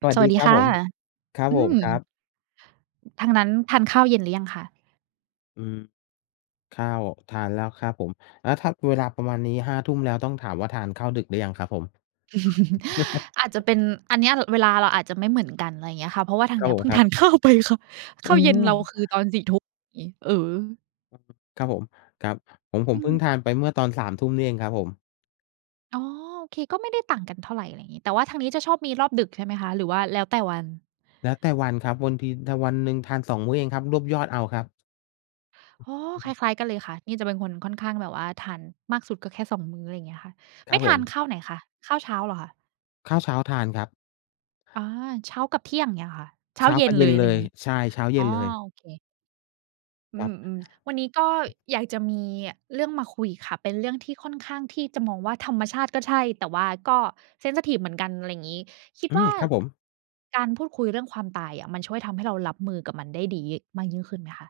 สวัสสวัดีสดีครับผค่ะ มครับอืผมมครับทางนั้นทานข้าวเย็นหรือยังคะ อืมข้าวทานแล้วครับผมแล้วถ้าเวลาประมาณนี้5ทุ่มแล้วต้องถามว่าทานข้าวดึกหรือยังครับผม อาจจะเป็นอันเนี้ยเวลาเราอาจจะไม่เหมือนกันอะไรอย่างเงี้ยค่ะเพราะว่าทาคงรับเนี้ผยมเพิ่งครัทานบข้าวไปค่ะ อืข้าวเย็นเราคือมตอนสี่ทุ่มอย่างงี้เออครับผมครับของผมอืมเพิ่งทานไปเมื่อตอน3ทุ่มนี่เองครับผมอ๋อโอเคก็ไม่ได้ต่างกันเท่าไรอะไรอย่างงี้แต่ว่าทางนี้จะชอบมีรอบดึกใช่ไหมคะ หรือว่าแล้วแต่วันแล้วแต่วันครับบางทีถ้าวันหนึ่งทาน2มื้อเองครับรวบยอดเอาครับอ๋อคล้ายๆกันเลยค่ะ นี่จะเป็นคนค่อนข้างแบบว่าทานมากสุดก็แค่สองมื้ออะไรอย่างเงี้ยค่ะครัไม่บผทานข้าวมไหนคะข้าวเช้าเหรอคะข้าวเช้าทานครับอาเช้ากับเที่ยงเงี้ยเหรอคะเช้าเช้าเย็กันบเลเย็นยอะเลไรอย่ายงงี้ใช่เช้าอ๋เย็อนเลยโอเค อืครับมๆวันนี้ก็อยากจะมีเรื่องมาคุยค่ะเป็นเรื่องที่ค่อนข้างที่จะมองว่าธรรมชาติก็ใช่แต่ว่าก็เซนซิทิฟเหมือนกันอะไรอย่างงี้คิดอืมว่าครับผม การพูดคุยเรื่องความตายอะมันช่วยทำให้เรารับมือกับมันได้ดีมากยิ่งขึ้นไหมคะ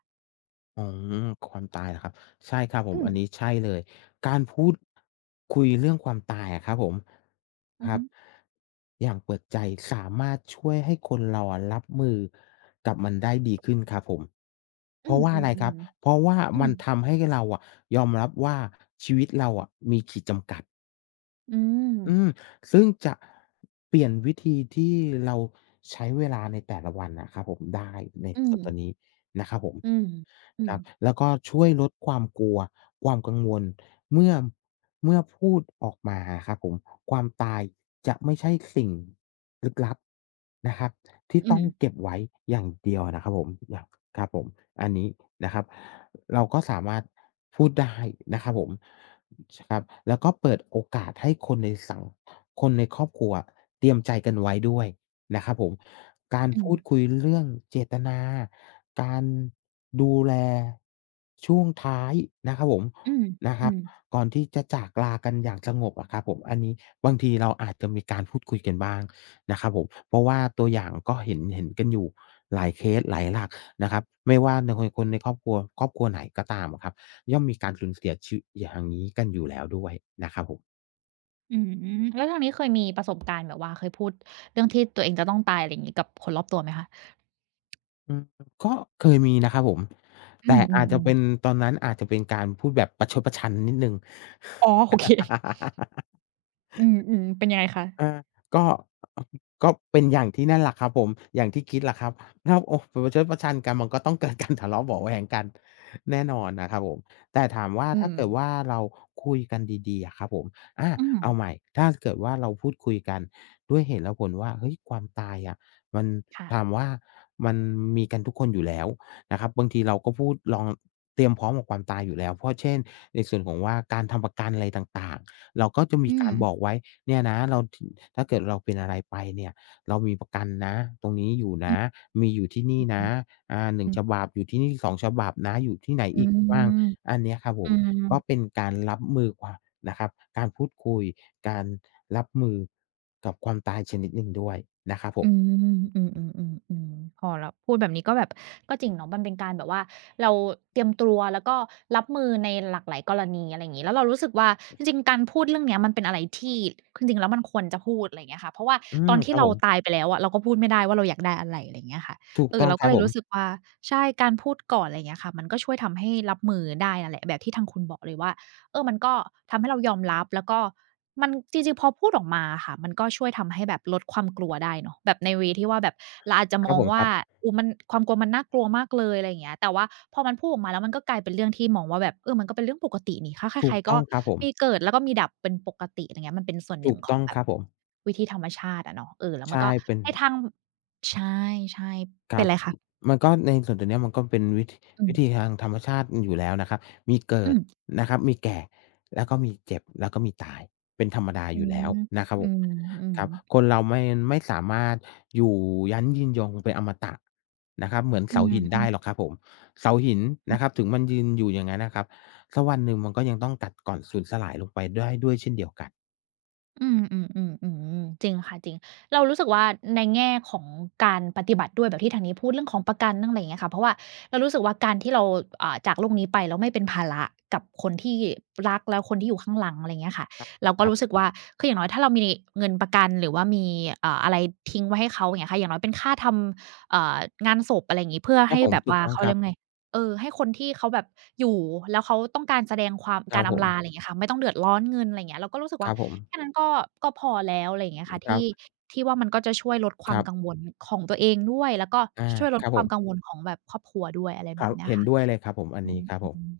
อืมความตายเหรอครับใช่ครับผมอือัมนนี้ใช่เลยการพูดคุยเรื่องความตายอะครับผมคอือรับฮึอย่างเปิดใจสามารถช่วยให้คนเราอะรับมือกับมันได้ดีขึ้นครับผมเพอืราะมว่าอือะไรครัมบเพราะว่าๆอืมัมนทำให้เราอะยอมรับว่าชีวิตเราอะมีขีดจำกัด อืมอืมซึ่งจะเปลี่ยนวิธีที่เราใช้เวลาในแต่ละวันนะครับผมได้ในอืส่วมนตัวนี้นะครับผมอืมอืคมรับแล้วก็ช่วยลดความกลัวความกังวลเมื่อเมื่อพูดออกมาอะครับผมความตายจะไม่ใช่สิ่งลึกลับนะครับที่อืต้อมงเก็บไว้อย่างเดียวนะครับผมอย่างครับผมอันนี้นะครับเราก็สามารถพูดได้นะครับผม ใช่ครับแล้วก็เปิดโอกาสให้คนในสังคนในครอบครัวอะเตรียมใจกันไว้ด้วยนะครับผมการอืมพูดคุยเรื่องเจตนาการดูแลช่วงท้ายนะครับผมอืมนะคอืรับก่อนที่จะจากลากันอย่างสงบอะครับผมอันนี้บางทีเราอาจจะมีการพูดคุยกันบ้างนะครับผมเพราะว่าตัวอย่างก็เห็นกันอยู่หลายเคสหลายหลักนะครับไม่ว่าในคนคนในครอบครัวครอบครัวไหนก็ตามอะครับ ย่อมมีการสูญเสียชีวิตอย่างนี้กันอยู่แล้วด้วยนะครับผมมอืมแล้วทางนี้เคยมีประสบการณ์แบบว่าเคยพูดเรื่องที่ตัวเองจะต้องตายอะไรอย่างงี้กับคนรอบตัวไหมคะอืมก็เคยมีนะครับผมอืแต่อาจจะมเป็ๆนๆ ตอนนั้นอาจจะเป็นการพูดแบบประชดประชันนิดหนึ่ง อ๋อโอเคอืมๆเป็นยังไงคะอาก็ ก็เป็นอย่างที่นั่นแหละครับผมอย่างที่คิดแหละครับถ้าโอ้ประชดประชันกันมันก็ต้องเกิดการทะเลาะเบาะแว้งกันแน่นอนนะครับผมแต่ถามว่าอืถ้ามเกิดว่าเราคุยกันดีๆอะครับผมอาอืมเอาใหม่ถ้าเกิดว่าเราพูดคุยกันด้วยเหตุและผลว่าเฮ้ยความตายอะมันถามค่ะว่ามันมีกันทุกคนอยู่แล้วนะครับบางทีเราก็พูดลองเตรียมพร้อมกับความตายอยู่แล้วเพราะเช่นในส่วนของว่าการทำประกันอะไรต่างๆเราก็จะมีอืกามรบอกไว้ เนี่ยนะเราถงถ้าเกิดเราเป็นอะไรไปเนี่ยเรามีประกันนะตรงนี้อยู่อือนะมีอยู่ที่นี่อือนะอ่าหนึ่อืงมฉบับอยู่ที่นี่2ฉบับนะอยู่ที่ไหนอือีกบ้างมอันเนี้ยครับผอืมก็เป็ม นการรับมือกว่านะครับการพูดคุยการรับมือกับความตายชนิดหนึ่งด้วยนะครับผอืมมอืมอืมอืมอืมพอเราพูดแบบนี้ก็แบบก็จริงเนาะมันเป็นการแบบว่าเราเตรียมตัวแล้วก็รับมือในหลากหลายกรณีอะไรอย่างงี้แล้วเรารู้สึกว่าจริงๆการพูดเรื่องเนี้ยมันเป็นอะไรที่จริงๆแล้วมันควรจะพูดอะไรอย่างเงี้ยค่ะเพราะว่าอืตมอนคที่รับเราผมตายไปแล้วอะเราก็พูดไม่ได้ว่าเราอยากได้อะไรอะไรอย่างเงี้ยค่ะถูกเออต้องเราคก็รับเลผยมรู้สึกว่าใช่การพูดก่อนอะไรอย่างเงี้ยค่ะมันก็ช่วยทำให้รับมือได้นั่นแหละแบบที่ทางคุณบอกเลยว่า เออมันก็ทำให้เรายอมรับแล้วก็มันจริงๆพอพูดออกมาอะค่ะมันก็ช่วยทำให้แบบลดความกลัวได้เนาะแบบในเวย์ที่ว่าแบบเราอาจจะคมรับอผงมคว่ารับอุ๊ยมันความกลัวมันน่ากลัวมากเลยอะไรอย่างเงี้ยแต่ว่าพอมันพูดออกมาแล้วมันก็กลายเป็นเรื่องที่มองว่าแบบเออมันก็เป็นเรื่องปกตินี่ถ้าถูใครกๆต้ก็องครับผมมีเกิดแล้วก็มีดับเป็นปกติอะไรเงี้ยมันเป็นส่วนหถูนึ่งกขอต้องงแบคบรับผมวิธีธรรมชาติอะเนาะเออแล้วมันใช่ก็เป็น ให้ทางใช่คๆเป็รันบไรคะมันก็ในส่วนตัวเนี้ยมันก็เป็นวิธีอืวิมธีทางธรรมชาติอยู่แล้วนะครับมีเกิอืดมนะครับมีแก่แล้วก็มีเจ็บแล้วก็มีตายเป็นธรรมดาออืยู่มแล้วนะครับผอืมมครับคนเราไม่สามารถอยู่ยั้งยืนยงเป็นอมตะนะครับเหมือนๆอืเสาหินได้มหรๆ อกครับผมเสาหินนะครับถึงมันยืนอยู่อย่างงั้นนะครับสักวันหนึ่งมันก็ยังต้องกัดก่อนสูญสลายลงไปได้ด้วยเช่นเดียวกันอืมอืมอืมอืมจริงค่ะจริงเรารู้สึกว่าในแง่ของการปฏิบัติด้วยแบบที่ทางนี้พูดเรื่องของประกันเรื่องอะไรอย่างเงี้ยค่ะเพราะว่าเรารู้สึกว่าการที่เราอ่าจากโลกนี้ไปแล้วไม่เป็นภาระกับคนที่รักแล้วคนที่อยู่ข้างหลังอะไรอย่างเงี้ยค่ะครับผมเราก็ครัรู้บสึกว่าคืออย่างน้อยถ้าเรามีเงินประกันหรือว่ามีอะไรทิ้งไว้ให้เขาอย่างเงี้ยค่ะอย่างน้อยเป็นค่าทำงานศพอะไรอย่างงี้เพื่อครับให้ผมแบบถูกว่าต้องเขาครัเรียกว่าไงบเออให้คนที่เขาแบบอยู่แล้วเขาต้องการแสดงความครักาบรผอำลาอะไรมอย่างเงี้ยค่ะไม่ต้องเดือดร้อนเงินอะไรอย่างเงี้ยเราก็รู้สึกคว่า รับผมแค่นั้นก็ก็พอแล้วอะไรอย่างเงี้ยค่ะครับที่ที่ว่ามันก็จะช่วยลดคความรักังบวลของตัวเองด้วยแล้วก็อาช่วยลคดรับคผวามม กังวลของแบบครอบครัวด้วยอะไรคแบรับบเนี้ยเห็นค่ะด้วยเลยครับผมอันอืนี้ครับผมม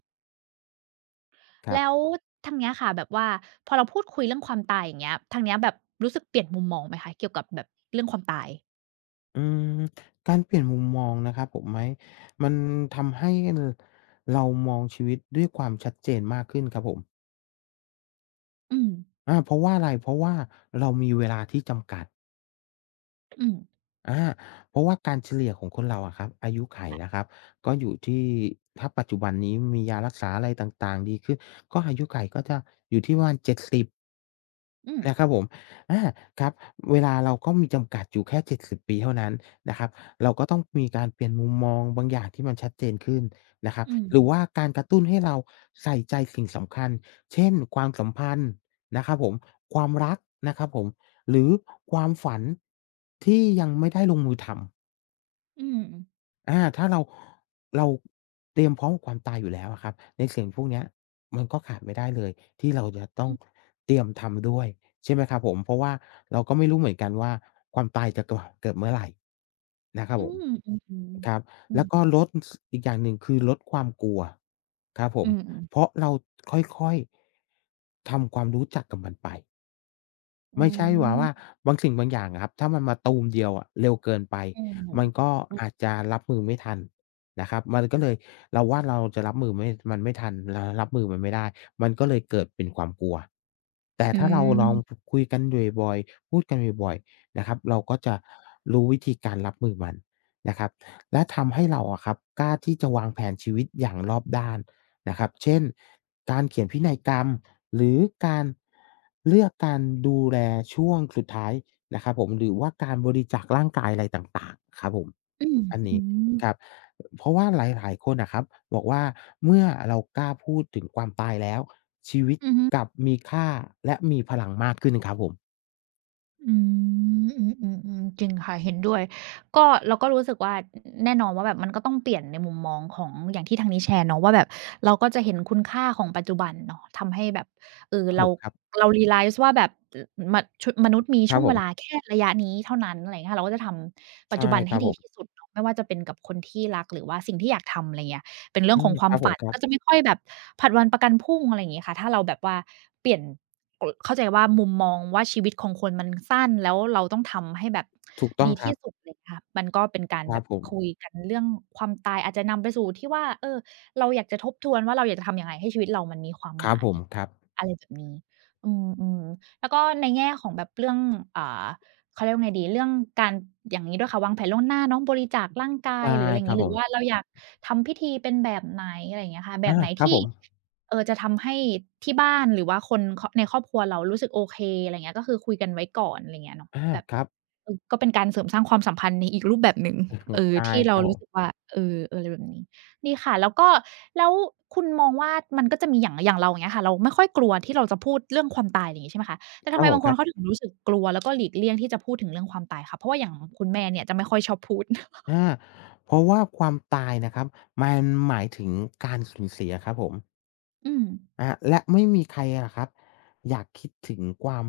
คๆรัแล้วบทางเนี้ยค่ะแบบว่าพอเราพูดคุยเรื่องความตายอย่างเงี้ยทางเนี้ยแบบรู้สึกเปลี่ยนมุมมองไหมคะเกี่ยวกับแบบเรื่องความตายอืมการเปลี่ยนมุมมองนะครับผมไหมมันทำให้ลเรามองชีวิตด้วยความชัดเจนมากขึ้นครับผมอืมอาเพราะว่าอะไรเพราะว่าเรามีเวลาที่จำกัดอืมอาเพราะว่าการเฉลี่ยของคนเราอะครับอายุไขนะครับก็อยู่ที่ถ้าปัจจุบันนี้มียารักษาอะไรต่างๆดีขึ้นก็อายุไขก็จะอยู่ที่ประมาณ70 อืมนะครับผมอาครับเวลาเราก็มีจำกัดอยู่แค่70ปีเท่านั้นนะครับเราก็ต้องมีการเปลี่ยนมุมมองบางอย่างที่มันชัดเจนขึ้นนะครับอืมหรือว่าการกระตุ้นให้เราใส่ใจสิ่งสำคัญ เช่นความสัมพันธ์นะครับผมความรักนะครับผมหรือความฝันที่ยังไม่ได้ลงมือทำ อืมถ้าเราเตรียมพร้อมกับความตายอยู่แล้วอะครับในสิ่งพวกเนี้ยมันก็ขาดไม่ได้เลยที่เราจะต้ออืงอเตรียมทำด้วยใช่ไหมครับผมเพราะว่าเราก็ไม่รู้เหมือนกันว่าความตายจะเกิดเมื่อไหร่นะครับอืผมมอือครับแล้วก็มลดอีกอย่างหนึ่งคือลดความกลัวครับผอืมมเพราะเราค่อยๆทำความรู้จักกับมันไป อืไม่ใช่ว่ามว่าๆบางสิ่งบางอย่างอะครับถ้ามันมาตูมเดียวอะเร็วเกินไปอืมอืมัมนก็อาจจะรับมือไม่ทันนะครับมันก็เลยเราว่าเราจะรับมือไม่มันไม่ทันเรารับมือมันไม่ได้มันก็เลยเกิดเป็นความกลัวแต่อืถ้าเราลองมคุยกันอยู่บ่อยๆพูดกันบ่อยๆนะครับเราก็จะรู้วิธีการรับมือมันนะครับและทำให้เราอะครับกล้าที่จะวางแผนชีวิตอย่างรอบด้าน นะครับเช่นการเขียนพินัยกรรมหรือการเลือกการดูแลช่วงสุดท้ายนะครับผมหรือว่าการบริจาคร่างกายอะไรต่างๆครับผมอืมอันอืนี้มครับเพราะว่าหลายๆคนอะครับบอกว่าเมื่อเรากล้าพูดถึงความตายแล้วชีวิตอือฮึ กลับมีค่าและมีพลังมากขึ้นครับผมอืมอืมๆๆจริงค่ะเห็นด้วยก็เราก็รู้สึกว่าแน่นอนว่าแบบมันก็ต้องเปลี่ยนในมุมมองของอย่างที่ทางนี้แชร์เนาะว่าแบบเราก็จะเห็นคุณค่าของปัจจุบันเนาะทำให้แบบครับผเรามครับเรา realize ว่าแบบอมะชุมนุษย์มีครัช่บวงผเวลามแค่ระยะนี้เท่านั้นอะไรอย่างเงี้ยค่ะเราก็จะทำปัจใช่จุบันคให้รับผดีมที่สุดเนาะไม่ว่าจะเป็นกับคนที่รักหรือว่าสิ่งที่อยากทำอะไรอย่างเงี้ย เป็นเรื่องของคความรับผมฝันครัก็จะบไม่ค่อยแบบผลัดวันประกันพรุ่งอะไรอย่างงี้ค่ะถ้าเราแบบว่าเปลี่ยนกเข้าใจว่ามุมมองว่าชีวิตของคนมันสั้นแล้วเราต้องทำให้แบบถูกต้องดีครัที่บสุดอะไรอย่างเงี้ยค่ะมันก็เป็นการครัแบบบผมคุยกันเรื่องความตายอาจจะนำไปสู่ที่ว่าเออเราอยากจะทบทวนว่าเราอยากจะทำยังไงให้ชีวิตเรามันมีความคหรับมาผยมครับอะไรแบบนี้อืมๆแล้วก็ในแง่ของแบบเรื่องอ่าเขาเรียกว่าไงดีเรื่องการอย่างงี้ด้วยค่ะวางแผนล่วงหน้าเนาะบริจาคร่างกายใช่หรืออะไรอย่าคงรับงี้ผหรือมว่าเราอยาก ทำพิธีเป็นแบบไหนอะไรอย่างเงี้ยค่ะแบบไหนครับที่ผมจะทำให้ที่บ้านหรือว่าคนในครอบครัวเรารู้สึกโอเคอะไรอย่างเงี้ยก็คือคุยกันไว้ก่อนอะไรอย่างเงี้ยเนาะอาแบบครับ เออก็เป็นการเสริมสร้างความสัมพันธ์ในอีกรูปแบบหนึ่งถูเอกอใช่ที่คเรารับผรู้สึกมว่าเอออะไรแบบนี้ดีค่ะแล้วก็แล้วคุณมองว่ามันก็จะมีอย่างเราอย่างเงี้ยค่ะเราไม่ค่อยกลัวที่เราจะพูดเรื่องความตายอะไรอย่างงี้ใช่ไหมคะแต่คทำรับไมผมบางคคนรัเขาถึบงรู้สึกกลัวแล้วก็หลีกเลี่ยงที่จะพูดถึงเรื่องความตายคะเพราะว่าอย่างคุณแม่เนี่ยจะไม่ค่อยชอบพูด อาเพราะว่าความตายนะครับมันหมายถึงการสูญเสียครับผมอืมและไม่มีใครอะครับอยากคิดถึงความ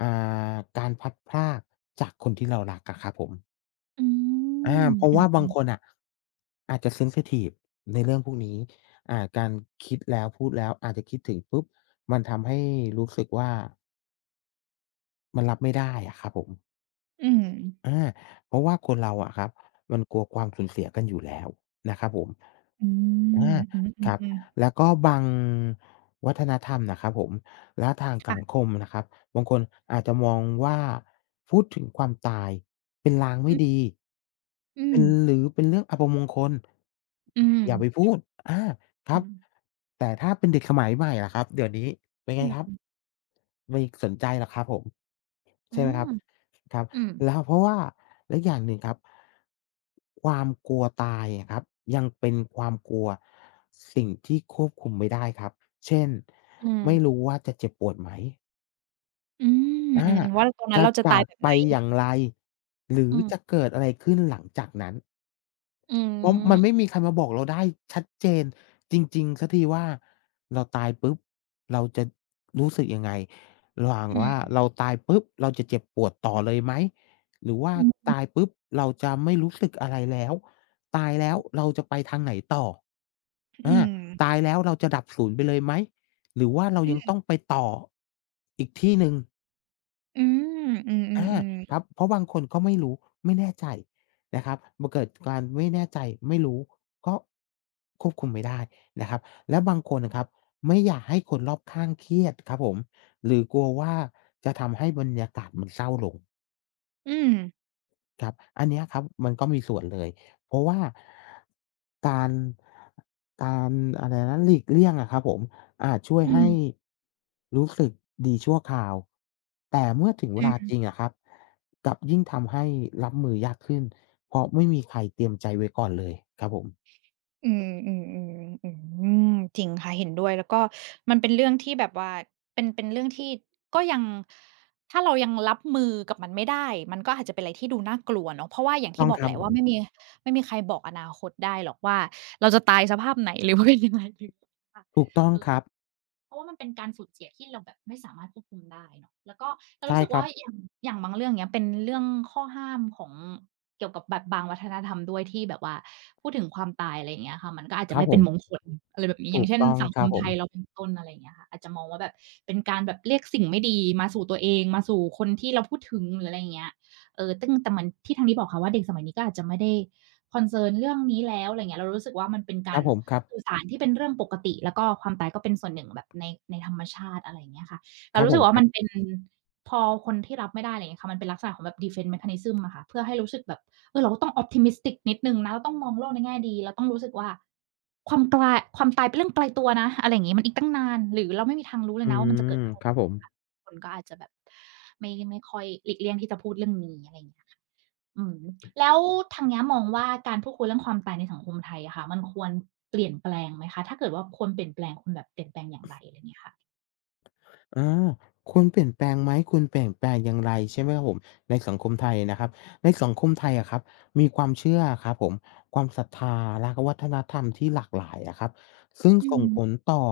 อ่การพลัดพรากจากคนที่เรารักอะครับผมอืมเพราะอืว่าบางคนอ น่ะอาจจะเซนซิทิฟในเรื่องพวกนี้การคิดแล้วพูดแล้วอาจจะคิดถึงปุ๊บมันทำให้รู้สึกว่ามันรับไม่ได้อะครับผม อืมอาเพราะว่าคนเราอะครับมันกลัวความสูญเสียกันอยู่แล้วนะครับผมอืมอาอืครับมๆๆแล้วก็บางวัฒนธรรมนะครับผมและทางสังคค่ะมนะครับบางคนอาจจะมองว่าพูดถึงความตายเป็นลางไม่อืมดีอืเป็มนหรือเป็นเรื่องอัปมงคลอืมอย่าไปพูดอาครัอืบมแต่ถ้าเป็นเด็กสมัยใหม่ล่ะครับเดี๋ยวนี้เป็นไงครับอไม่สนใจหรอกครับผมใช่ืไหมคมรับครับ อืมแล้วเพราะว่าแล้วอย่างหนึ่งครับความกลัวตายอะครับยังเป็นความกลัวสิ่งที่ควบคุมไม่ได้ครับเช่นอืมอืไม่มรู้ว่าจะเจ็บปวดไหมอืมอือามๆว่าตอนนั้นจะเราจะตาจายกแบบไปไหน อย่างไรหรืออืจะม เกิดอะไรขึ้นหลังจากนั้น อืเพราะมัมนไม่มีใครมาบอกเราได้ชัดเจนจริงๆสักทีว่าเราตายปุ๊บเราจะรู้สึกยังไงระหว่างอืว่ามเราตายปุ๊บเราจะเจ็บปวดต่อเลยไหมหรือว่าอืมตายอปุ๊บเราจะไม่รู้สึกอะไรแล้วตายแล้วเราจะไปทางไหนต่อือามตายแล้วเราจะดับศูนย์ไปเลยไหมหรือว่าเราอืยังต้มองไปต่ออีกที่หนึ่ง อืมอือามๆครับๆเพราะบางคนก็ไม่รู้ไม่แน่ใจนะครับมันเกิดการไม่แน่ใจไม่รู้ก็ควบคุมไม่ได้นะครับและบางคนน่ะครับไม่อยากให้คนรอบข้างเครียดครับผมหรือกลัวว่าจะทำให้บรรยากาศมันเศร้าลง อืมครับอันเนี้ยครับมันก็มีส่วนเลย เพราะว่าการการอะไรนะหลีกเลี่ยงอะครับผมอาจช่วยอืให้มรู้สึกดีชั่วคราว แต่เมื่อถึงเวอืลาจริงม อะครับกลับยิ่งทำให้รับมือยากขึ้นเพราะไม่มีใครเตรียมใจไว้ก่อนเลยครับผมอืมอืมอืมอืมจริงค่ะเห็นด้วยแล้วก็มันเป็นเรื่องที่แบบว่าเป็นเรื่องที่ก็ยังถ้าเรายังรับมือกับมันไม่ได้มันก็อาจจะเป็นอะไรที่ดูน่ากลัวเนาะเพราะว่าอย่างต้ที่องบอคกรัแหบละผมว่าไม่มีใครบอกอนาคตได้หรอกว่าเราจะตายสภาพไหนหรือว่าเป็นยังไง ถูกต้องเอคอรับเพราะว่ามันเป็นการสูญเสียที่เราแบบไม่สามารถควบคุมได้เนาะแล้วก็เราใช่รู้สึกครัว่าบอย่างอย่างบางเรื่องเงี้ยเป็นเรื่องข้อห้ามของเกี่ยวกับแบบบางวัฒนธรรมด้วยที่แบบว่าพูดถึงความตายอะไรอย่างเงี้ยค่ะมันก็อาจคจะรับไม่ผเป็นมงมคลอะไรแบบนี้อถูย่างกเช่นต้องสังคครัมบผไทมยเราเป็นต้นอะไรอย่างเงี้ยค่ะอาจจะมองว่าแบบเป็นการแบบเรียกสิ่งไม่ดีมาสู่ตัวเองมาสู่คนที่เราพูดถึงหรืออะไรอย่างเงี้ยเออตึ่งแต่เหมือนที่ทางนี้บอกค่ะว่าเด็กสมัยนี้ก็อาจจะไม่ได้ concern เรื่องนี้แล้วอะไรเงี้ยเรารู้สึกว่ามันเป็นคการับรผมครับสื่อสารที่เป็นเรื่องปกติแล้วก็ความตายก็เป็นส่วนหนึ่งแบบในธรรมชาติอะไรอย่างเงี้ยค่ะคเรารับรู้ผสึมกคว่ารัมันเป็บนพอคนที่รับไม่ได้อะไรอย่างเงี้ยค่ะมันเป็นลักษณะของแบบ defense mechanism อะค่ะเพื่อให้รู้สึกแบบเออเราก็ต้อง optimistic นิดหนึ่งนะเราต้องมองโลกในแง่ดีเราต้องรู้สึกว่าความตายเป็นเรื่องไกลตัวนะอะไรอย่างงี้มันอีกตั้งนานหรือเราไม่มีทางรู้เลอืยนะว่ามันจะมเกิดขึ้คนรับผม ค่ะคนก็อาจจะแบบไม่ค่อยหลีกเลี่ยงที่จะพูดเรื่องนี้อะไรอย่างเงี้ยค่ะ อืมแล้วทางเนี้ยมองว่าการพูดคุยเรื่องความตายในสังคมไทยอะค่ะมันควรเปลี่ยนแปลงไหมคะถ้าเกิดว่าควรเปลี่ยนแปลงควรแบบเปลี่ยนแปลงอย่างไรอะไรเงี้ยค่ะอาควรเปลี่ยนแปลงไหมควรเปลี่ยนแปลงอย่างไรใช่ไหมครับผมในสังคมไทยนะครับในสังคมไทยอะครับมีความเชื่ออะครับผมความศรัทธาและก็วัฒนธรรมที่หลากหลายอะครับซึ่งส่งผลต่อ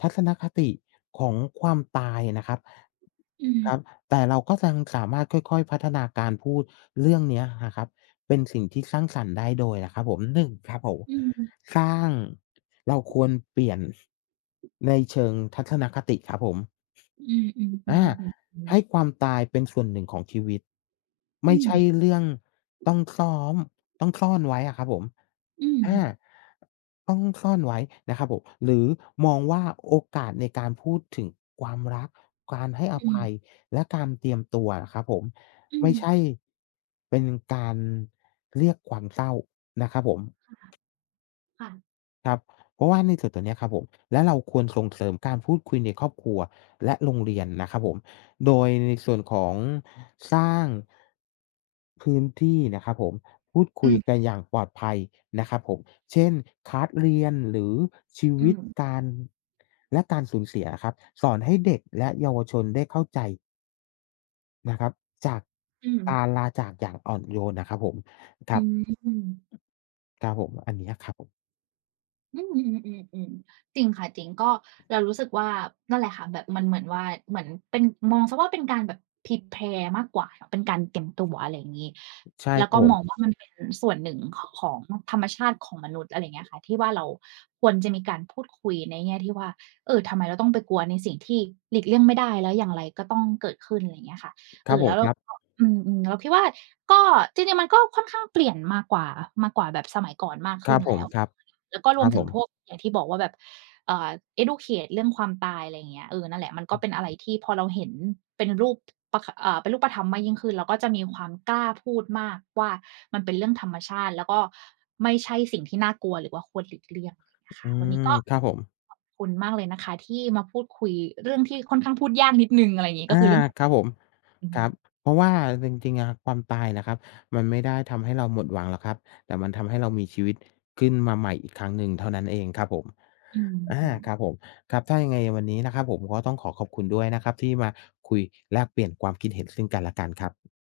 ทัศนคติของความตายนะครับอืมครับแต่เราก็ยังสามารถค่อยๆพัฒนาการพูดเรื่องเนี้ยอะครับเป็นสิ่งที่สร้างสรรค์ได้โดยนะครับผมหนึ่งครับผมอืมสร้างเราควรเปลี่ยนในเชิงทัศนคติครับผม อืมอืมอือามอืให้มความตายเป็นส่วนหนึ่งของชีวิตไม่อืมใช่เรื่องต้องซ้อมต้องซ่อนไว้อะครับผมอืมอาต้องซ่อนไว้นะครับผมหรือมองว่าโอกาสในการพูดถึงความรักการให้ออืมอืมภัยและการเตรียมตัวอะครับผมไม่ใช่เป็นการเรียกความเศร้านะครับผม ค่ะค่ะครับเพราะว่าในส่วนตัวเนี้ยครับผมและเราควรส่งเสริมการพูดคุยในครอบครัวและโรงเรียนนะครับผมโดยในส่วนของสร้างพื้นที่นะครับผมพูดอืคุยกันมอย่างปลอดภัยนะครับผมเช่นคลาสเรียนหรือชีอืวิตมการและการสูญเสียอะครับสอนให้เด็กและเยาวชนได้เข้าใจนะครับจากอืมการลาจากอย่างอ่อนโยนนะครับผมครัอืบม ครับผมอันเนี้ยครับผมอืมอืมๆๆๆจริงค่ะจริงก็เรารู้สึกว่านั่นแหละค่ะแบบมันเหมือนว่าเหมือนเป็นมองเสียว่าเป็นการแบบ prepare มากกว่าเป็นการเตรียมตัวอะไรอย่างงี้ใช่แล้วครัก็บผมมองว่ามันเป็นส่วนหนึ่งของธรรมชาติของมนุษย์อะไรอย่างเงี้ยค่ะที่ว่าเราควรจะมีการพูดคุยในแง่ที่ว่าเออทำไมเราต้องไปกลัวในสิ่งที่หลีกเลี่ยงไม่ได้แล้วอย่างไรก็ต้องเกิดขึ้นอะไรอย่างเงี้ยค่ะคเอรัอบผแล้มวคเรารัก็บ อืมๆเราคิดว่าก็จริงๆมันก็ค่อนข้างเปลี่ยนมากว่ามากกว่าแบบสมัยก่อนมากคขึ้รับนผแล้มว ครับแล้วก็ครรัวมบผถึงมพวกอย่างที่บอกว่าแบบเอ่อ educate เรื่องความตายอะไรอย่างเงี้ยเออนั่นแหละมันก็เป็นอะไรที่พอเราเห็นเป็นรูปเป็นรูปธรรมมากยิ่งขึ้นเราก็จะมีความกล้าพูดมากว่ามันเป็นเรื่องธรรมชาติแล้วก็ไม่ใช่สิ่งที่น่ากลัวหรือว่าควรหลีกเลี่ยงอะไรอย่างเงี้ยอืค่ะวันมนี้ก็ครับผมขอบคุณมากเลยนะคะที่มาพูดคุยเรื่องที่ค่อนข้างพูดยากนิดหนึ่งอะไรอย่างงี้อาก็คือเรื่องของครับผมอืคมรับเพราะว่าจริงๆอะความตายนะครับมันไม่ได้ทำให้เราหมดหวังหรอกครับแต่มันทำให้เรามีชีวิตขึ้นมาใหม่อีกครั้งหนึ่งเท่านั้นเองครับผมอืมครับๆผมครับถ้ายังไงวันนี้นะครับผมก็ต้องขอขอบคุณด้วยนะครับที่มาคุยแลกเปลี่ยนความคิดเห็นซึ่งกันและกันครับ